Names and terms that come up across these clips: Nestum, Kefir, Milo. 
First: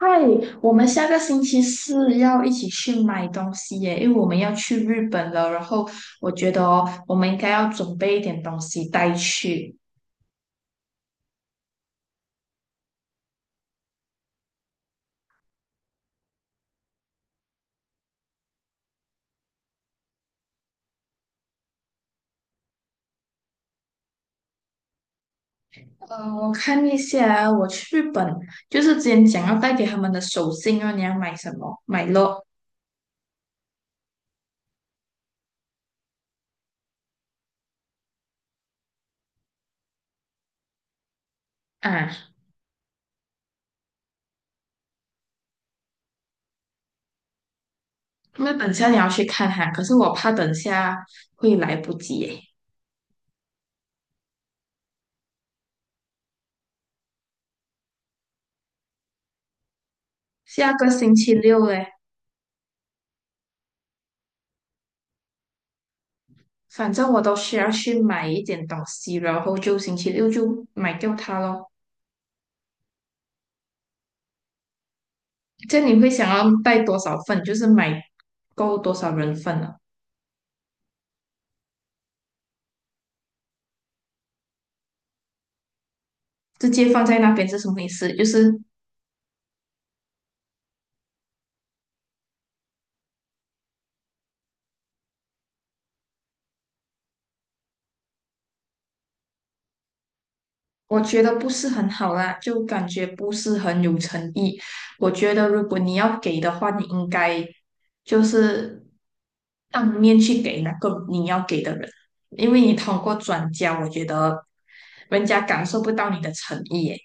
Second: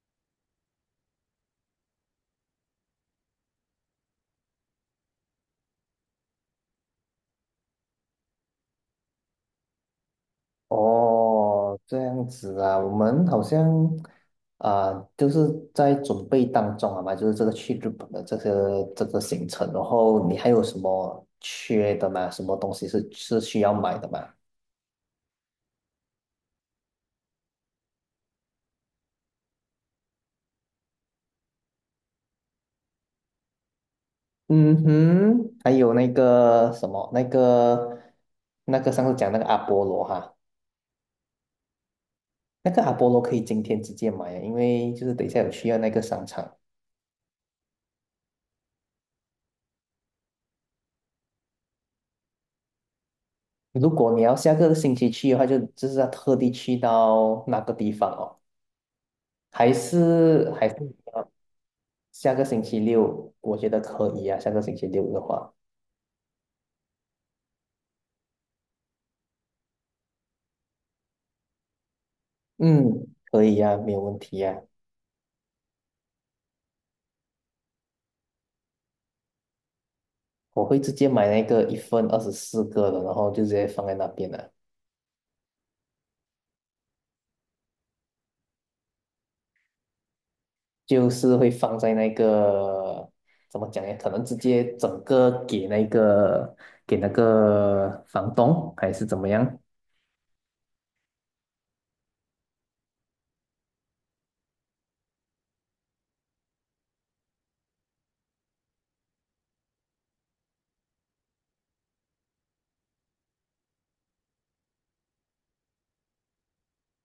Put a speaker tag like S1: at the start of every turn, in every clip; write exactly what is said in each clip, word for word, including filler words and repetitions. S1: 嗨，我们下个星期四要一起去买东西耶，因为我们要去日本了。然后我觉得哦，我们应该要准备一点东西带去。
S2: 哦，这样子啊，我们好像啊、就是在准备当中啊嘛，就是这个去日本的这个这个行程，然后你还有什么缺的吗？什么东西是是需要买的吗？
S1: 呃，我看一下啊，我去日本就是之前讲要带给他们的手信啊，你要买什么？买咯
S2: 嗯哼，还有那个什么，那个那个上次讲那个阿波罗哈，
S1: 啊，
S2: 那个阿波罗可以今天直接买啊，因为就是等一下有需要那个商场。
S1: 那等下你要去看哈，可是我怕等下会来不及耶。
S2: 如果你要下个星期去的话，就就是要特地去到那个地方哦。还是还
S1: 下
S2: 是
S1: 个星
S2: 要
S1: 期六嘞，
S2: 下个星期六，我觉得可以啊。下个星期六的话，
S1: 反正我都需要去买一点东西，然后就星期六就买掉它咯。
S2: 嗯，可以啊，没有问题啊。
S1: 这样你会想要带多少份？就是买够多少人份呢、
S2: 我会直接买那个一份二十四个的，然后就直接放在那边了，
S1: 直接放在那边是什么意思？就是
S2: 就是会放在那个怎么讲呀？可能直接整个给那个给那个房东还是怎么样？
S1: 我觉得不是很好啦，就感觉不是很有诚意。我觉得如果你要给的话，你应该就是当面去给那个你要给的人，因为你通过转交，我觉得人家感受不到你的诚意耶。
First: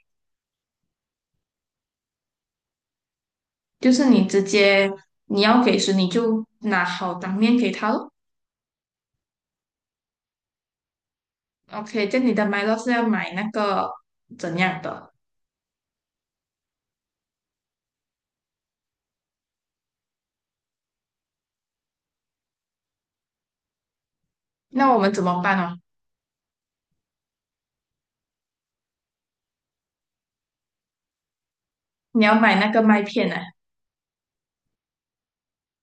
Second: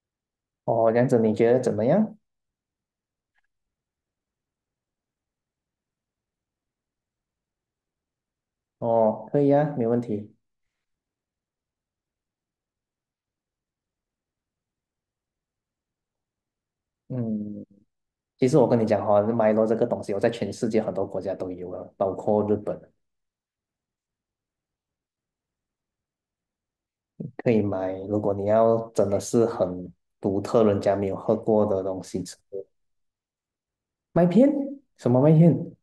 S2: 哦，这样子你觉得怎么样？
S1: 就是你直接你要给时，你就拿好当面给他咯。
S2: 哦，可以啊，没问题。
S1: OK，这样你的 m i 是要买那个怎样的？
S2: 嗯。其实我跟你讲哈、哦，Milo 这个东西，我在全世界很多国家都有了，包括日本
S1: 那我们怎么办哦？
S2: 可以买。如果你要真的是很独特，人家没有喝过的东西
S1: 你要
S2: 吃，
S1: 买那个麦片呢、
S2: 麦片什么麦片？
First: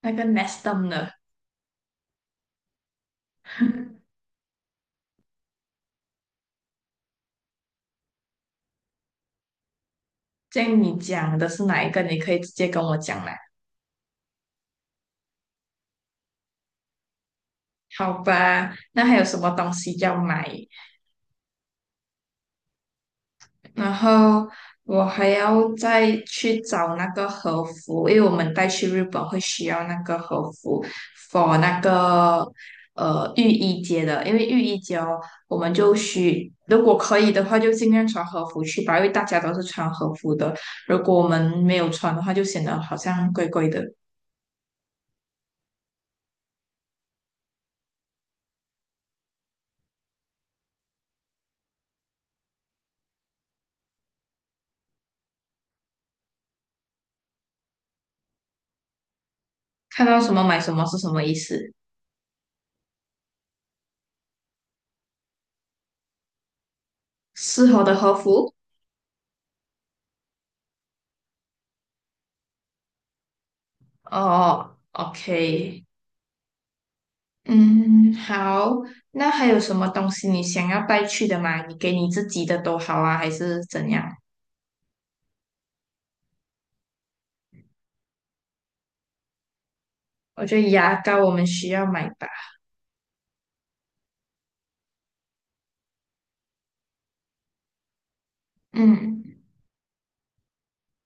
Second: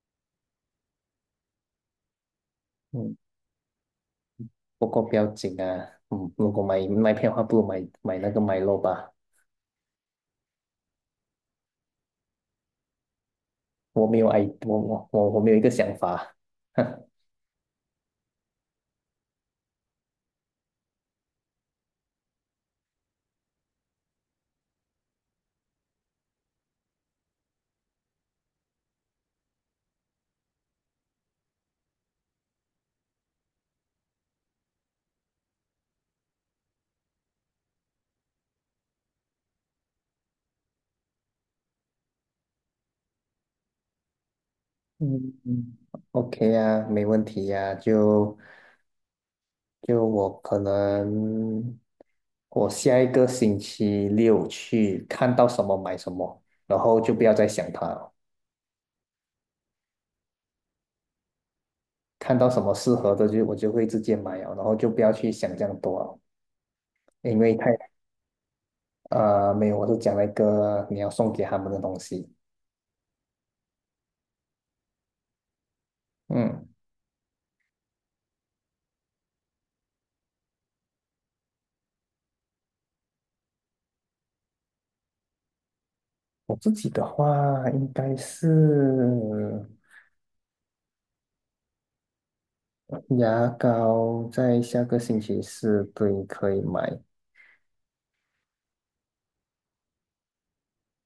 S1: 那个 Nestum 的。
S2: 嗯，不过不要紧啊，嗯，如果买麦片的话，不如买买那个 m i 吧。
S1: 这样你讲的是哪一个？你可以直接跟我讲啦。
S2: 我没有 i，我我我我没有一个想法。
S1: 好吧，那还有什么东西要买？然后我还要再去找那个和服，因为我们带去日本会需要那个和服，for 那个呃浴衣节的，因为浴衣节哦，我们就需如果可以的话，就尽量穿和服去吧，因为大家都是穿和服的。如果我们没有穿的话，就显得好像怪怪的。
S2: 嗯嗯，OK 啊，没问题呀、就就我可能我下一个星期六去看到什么买什么，然后就不要再想它了。
S1: 看到什么买什么是什么意思？
S2: 看到什么适合的就我就会直接买了，然后就不要去想这样多了，因为太
S1: 适合的和服
S2: 呃没有，我是讲了一个你要送给他们的东西。
S1: 哦，OK。
S2: 嗯，
S1: 嗯，好，那还有什么东西你想要带去的吗？你给你自己的都好啊，还是怎样？
S2: 我自己的话应该是
S1: 我觉得牙膏我们需要买吧。
S2: 牙膏，在下个星期四对可以买，
S1: 嗯，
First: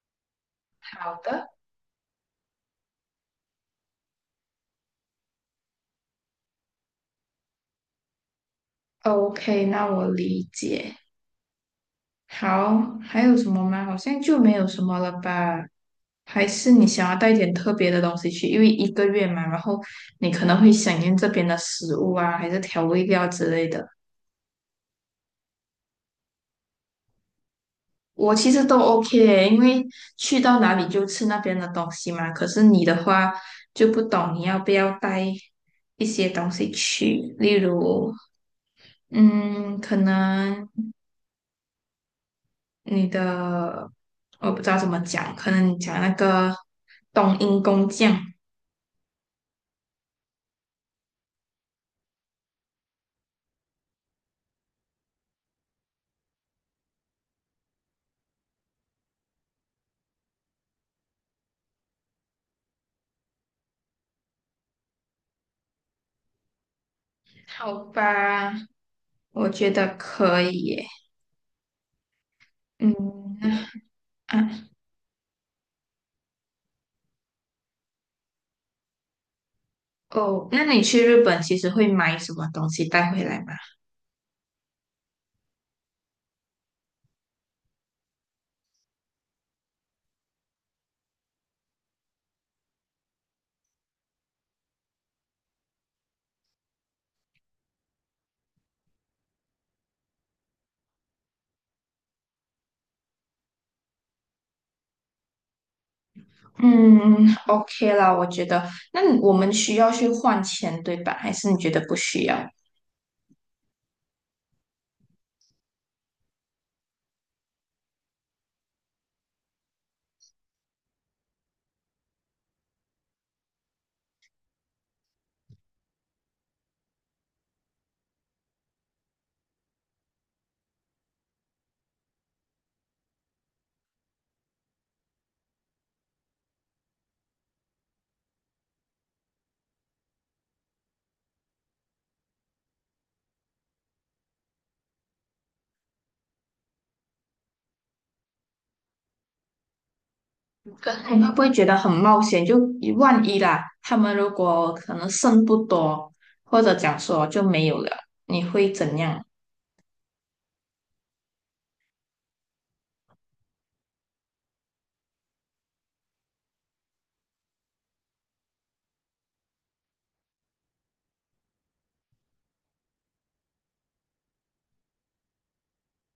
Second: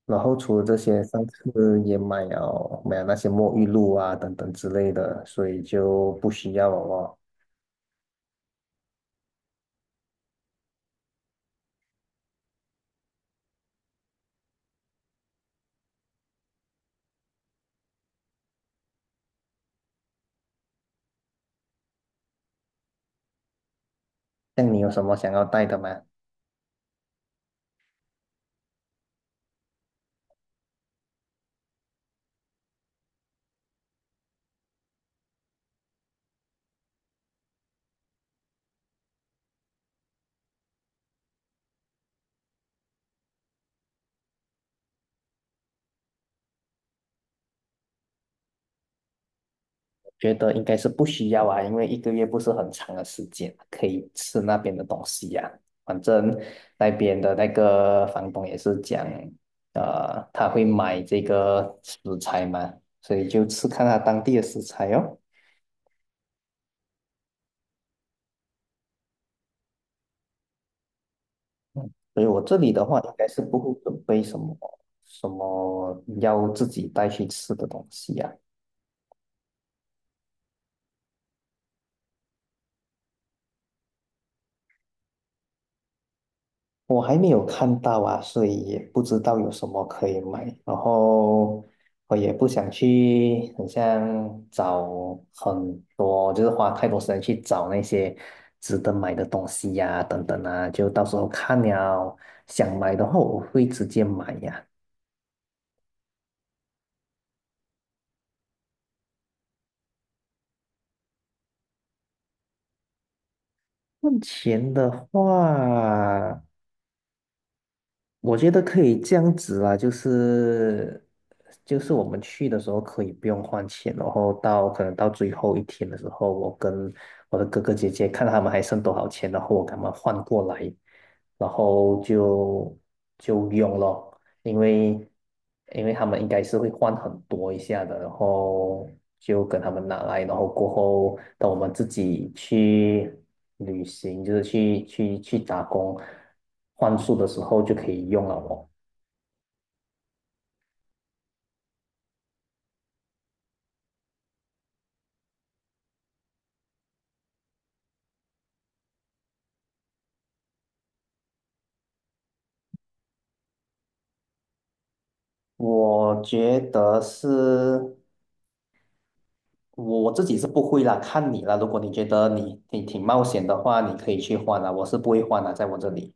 S2: 然后除了这些，
S1: 好
S2: 上
S1: 的
S2: 次也买了买了那些沐浴露啊等等之类的，所以就不需要了哦。
S1: ，OK，那我理解。好，还有什么吗？好像就没有什么了吧？还是你想要带一点特别的东西去？因为一个月嘛，然后你可能会想念这边的食物啊，还是调味料之类的。
S2: 像你有什么想要带的吗？
S1: 我其实都 OK，因为去到哪里就吃那边的东西嘛。可是你的话就不懂，你要不要带一些东西去？例如，嗯，可能你的我不知道怎么讲，可能你讲那个冬阴功酱，
S2: 觉得应该是不需要啊，因为一个月不是很长的时间，可以吃那边的东西呀、反正那边的那个房东也是讲，呃，他会买这个食材嘛，所以就吃看他当地的食材哦。
S1: 好吧，我觉得可以耶。
S2: 所以我这里的话，应该是不
S1: 嗯，
S2: 会准备什
S1: 啊，
S2: 么什么要自己带去吃的东西啊，
S1: 哦，那你去日本其实会买什么东西带回来吗？
S2: 我还没有看到啊，所以也不知道有什么可以买。然后我也不想去，很像找很多，就是花太多时间去找那些值得买的东西呀、等等啊，就到时候看了想买的话，我会直接买呀、
S1: 嗯 ，O K 啦，我觉得，那你我们需要去换钱，对吧？还是你觉得不需要？
S2: 目前的话。我觉得可以这样子啊，就是就是我们去的时候可以不用换钱，然后到可能到最后一天的时候，我跟我的哥哥姐姐看他们还剩多少钱，然后我给他们换过来，然后就就用咯。因为因为他们应该是会换很多一下的，然后就跟他们拿来，然后过后等我们自己去旅行，就是去去去打工换宿的时候就可以用了哦。
S1: 可是你会不会觉得很冒险？就一万一啦，他们如果可能剩不多，或者讲说就没有了，你会怎样
S2: 我觉得是我自己是不会啦，看你啦。如果你觉得你你挺冒险的话，你可以去换啦，我是不会换啦，在我这里。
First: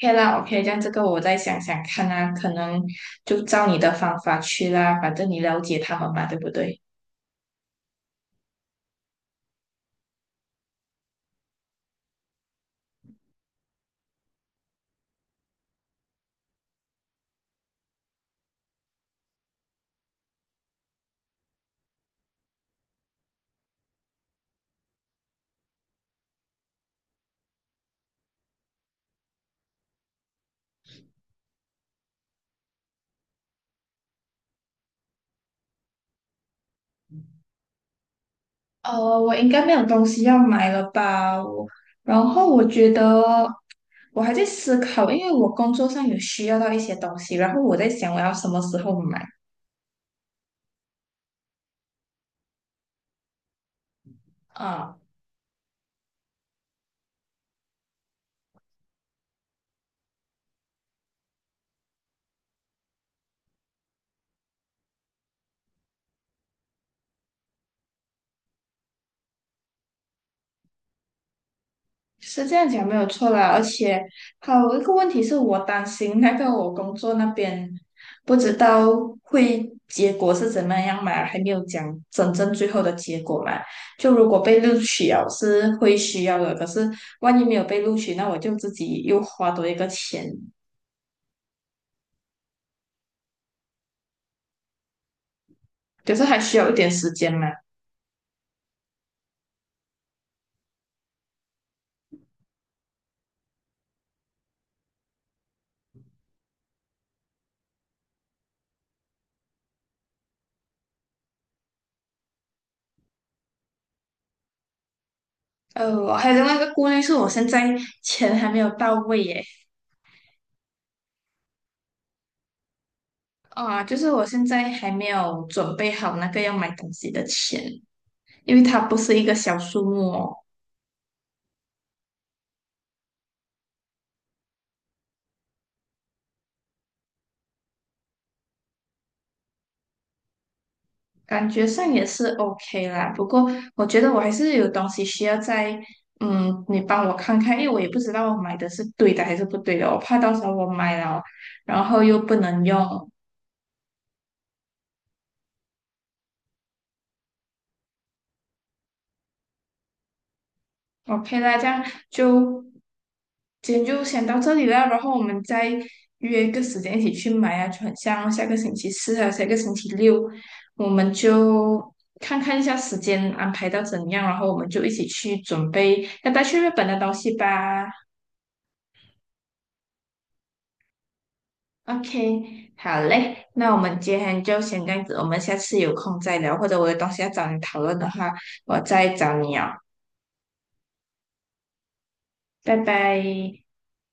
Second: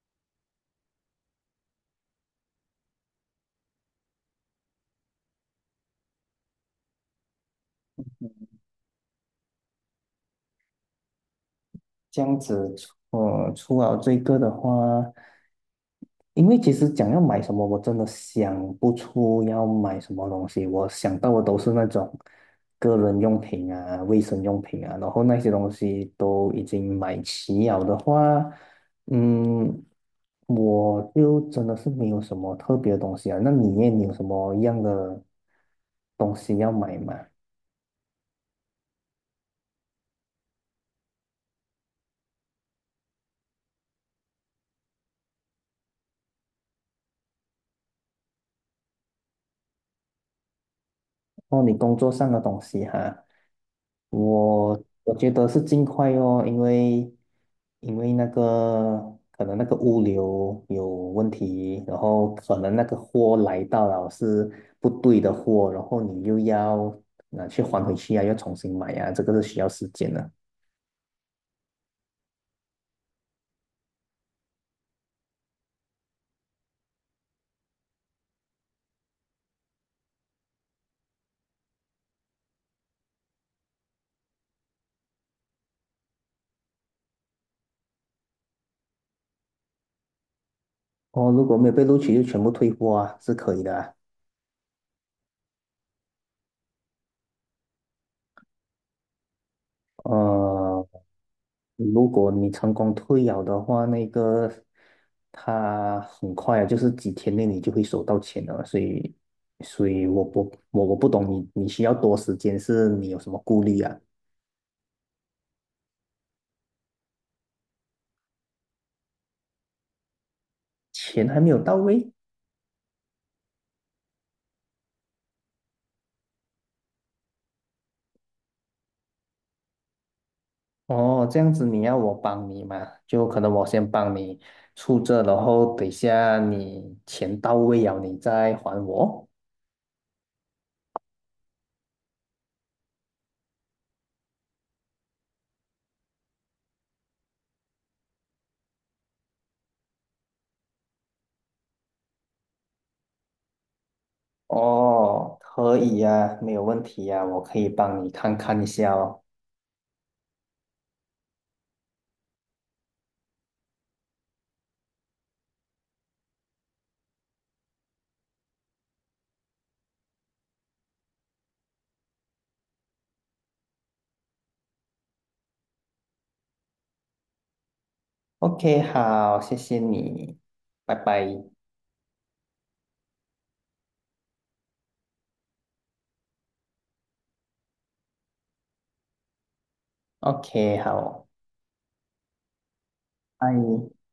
S1: ？OK 啦，OK，这样这个我再想想看啊，可能就照你的方法去啦，反正你了解他们嘛，对不对？
S2: 这样子，呃，除了这个的话，因为其实讲要买什么，我真的想不出要买什么东西。我想到的都是那种个人用品啊、卫生用品啊，然后那些东西都已经买齐了的话，嗯，我就真的是没有什么特别的东西啊。那你耶，你有什么样的东西要买吗？
S1: 呃，我应该没有东西要买了吧？我，然后我觉得我还在思考，因为我工作上有需要到一些东西，然后我在想我要什么时候买
S2: 哦，你工作上的东西哈。我
S1: 啊，
S2: 我觉得是尽快哦，因为因为那个可能那个物流有问题，然后可能那个货来到了是不对的货，然后你又要拿去还回去啊，要重新买啊，这个是需要时间的。
S1: 是这样讲没有错啦。而且还有一个问题是我担心那个我工作那边不知道会结果是怎么样嘛，还没有讲真正最后的结果嘛。就如果被录取了是会需要的，可是万一没有被录取，那我就自己又花多一个钱。
S2: 哦，如果没有被录取就全部退货啊，是可以的啊。
S1: 可是还需要一点时间嘛。
S2: 呃，如果你成功退养的话，那个他很快啊，就是几天内你就会收到钱了。所以，所以我不我我不懂你你需要多时间，是你有什么顾虑啊？
S1: 呃，我还有另外一个顾虑是我现在钱还没有到位耶，
S2: 钱还没有到位
S1: 啊，就是我现在还没有准备好那个要买东西的钱，因为它不是一个小数目哦，
S2: 哦，这样子你要我帮你嘛？就可能我先帮你出这，然后等一下你钱到位了，你再还我。
S1: 感觉上也是 OK 啦。不过我觉得我还是有东西需要在，嗯，你帮我看看，因为我也不知道我买的是对的还是不对的，我怕到时候我买了，然后又不能用，
S2: 哦，可以呀，没有问题呀，我可以帮你看看一下哦。
S1: OK，那这样就今天就先到这里啦，然后我们再约一个时间一起去买啊，就很像下个星期四还有下个星期六，我们就看看一下时间安排到怎样，然后我们就一起去准备要带去日本的东西吧。
S2: OK，好，谢谢你，拜拜。
S1: OK，好嘞，那我们今天就先这样子，我们下次有空再聊，或者我有东西要找你讨论的话，我再找你哦，
S2: OK，好，
S1: 拜拜。
S2: 拜。